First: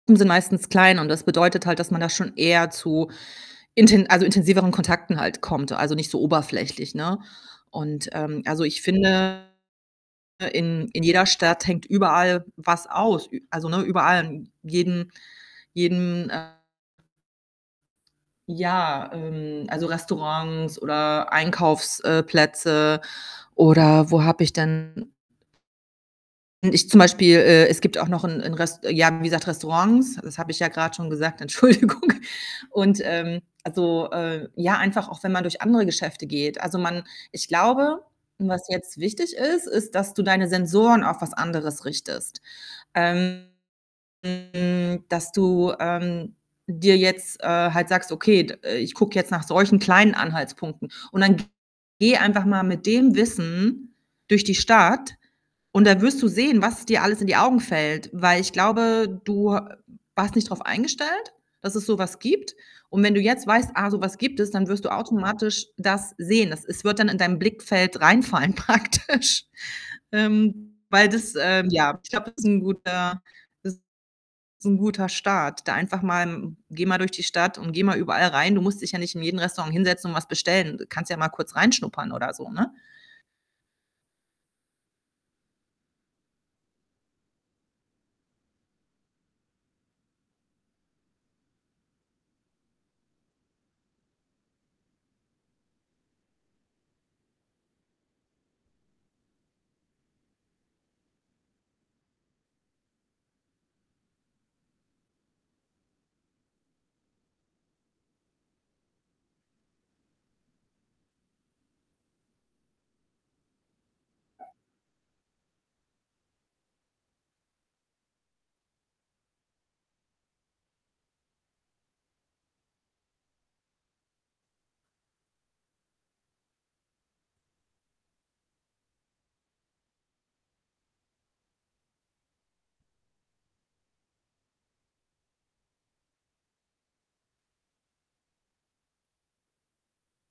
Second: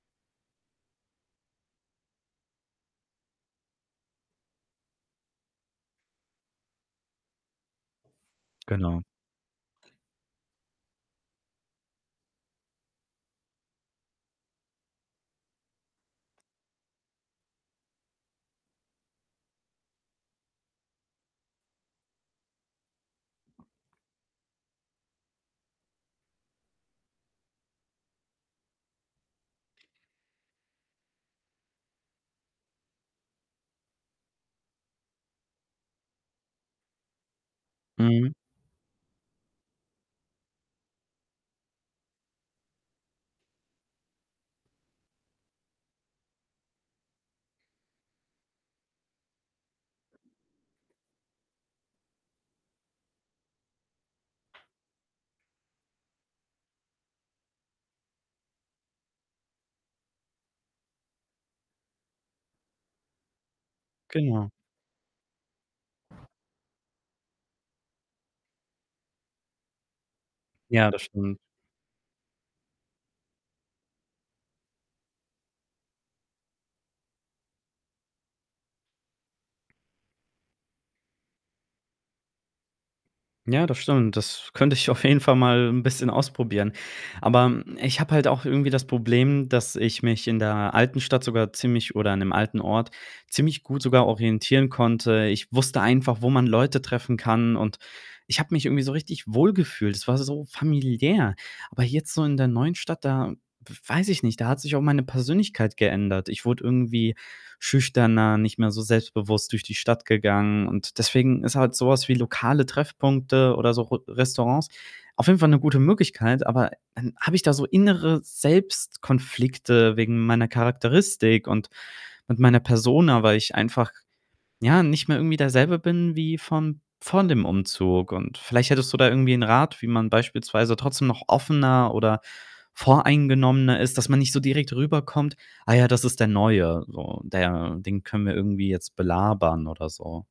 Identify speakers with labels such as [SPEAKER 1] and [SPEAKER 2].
[SPEAKER 1] [unintelligible] sind meistens klein und das bedeutet halt, dass man da schon eher zu inten also, intensiveren Kontakten halt kommt, also, nicht so oberflächlich, ne? Und, ähm, also, ich
[SPEAKER 2] Genau.
[SPEAKER 1] finde, in in jeder Stadt hängt überall was aus. Ü also, ne, überall in jedem jedem, äh Ja, ähm, also, Restaurants oder Einkaufs, äh, Plätze oder wo habe ich denn N ich zum Beispiel, äh, es gibt auch noch 'n 'n Rest ja, wie gesagt, Restaurants, das habe ich ja grad schon gesagt. Entschuldigung. Und, ähm, also, äh ja, einfach auch wenn man durch andere Geschäfte geht. Also, man ich glaube,
[SPEAKER 2] Mhm.
[SPEAKER 1] was jetzt wichtig ist, ist, dass du deine Sensoren auf was anderes richtest. Ähm, hm, dass du, ähm, dir jetzt, äh, halt sagst: „Okay, d ich gucke jetzt nach solchen kleinen Anhaltspunkten.“ Und dann g geh einfach mal mit dem Wissen durch die Stadt und da wirst du sehen, was dir alles in die Augen fällt. Weil, ich glaube, du ha warst nicht drauf eingestellt, dass es so was gibt. Und wenn du jetzt weißt: „Ah, so was gibt es.“,
[SPEAKER 2] Genau.
[SPEAKER 1] dann wirst du automatisch das sehen. Das es wird dann in dein Blickfeld reinfallen praktisch. Ähm,
[SPEAKER 2] Ja, das
[SPEAKER 1] weil das,
[SPEAKER 2] stimmt.
[SPEAKER 1] ähm, ja, ich glaube, das ist 'n guter das ist 'n guter Start. Da einfach mal geh mal durch die Stadt und geh mal überall rein. Du musst dich ja nicht in jedem Restaurant hinsetzen und was bestellen. Äh, kannst ja mal kurz reinschnuppern oder so, ne?
[SPEAKER 2] Ja, das stimmt. Das könnte ich auf jeden Fall mal 'n bisschen ausprobieren. Aber ich habe halt auch irgendwie das Problem, dass ich mich in der alten Stadt sogar ziemlich oder in dem alten Ort ziemlich gut sogar orientieren konnte. Ich wusste einfach, wo man Leute treffen kann und ich habe mich irgendwie so richtig wohlgefühlt. Es war so familiär. Aber jetzt so in der neuen Stadt, da weiß ich nicht, da hat sich auch meine Persönlichkeit geändert. Ich wurde irgendwie schüchterner, nicht mehr so selbstbewusst durch die Stadt gegangen und deswegen ist halt so was wie lokale Treffpunkte oder so Ro Restaurants auf jeden Fall 'ne gute Möglichkeit, aber dann habe ich da so innere Selbstkonflikte wegen meiner Charakteristik und und meiner Persona, weil ich einfach, ja, nicht mehr irgendwie derselbe bin wie vorm vor dem Umzug. Und vielleicht hättest du da irgendwie 'n Rat, wie man beispielsweise trotzdem noch offener oder voreingenommener ist, dass man nicht so direkt rüberkommt: „Ah ja, das ist der Neue, so. Der den können wir irgendwie jetzt belabern“, oder so.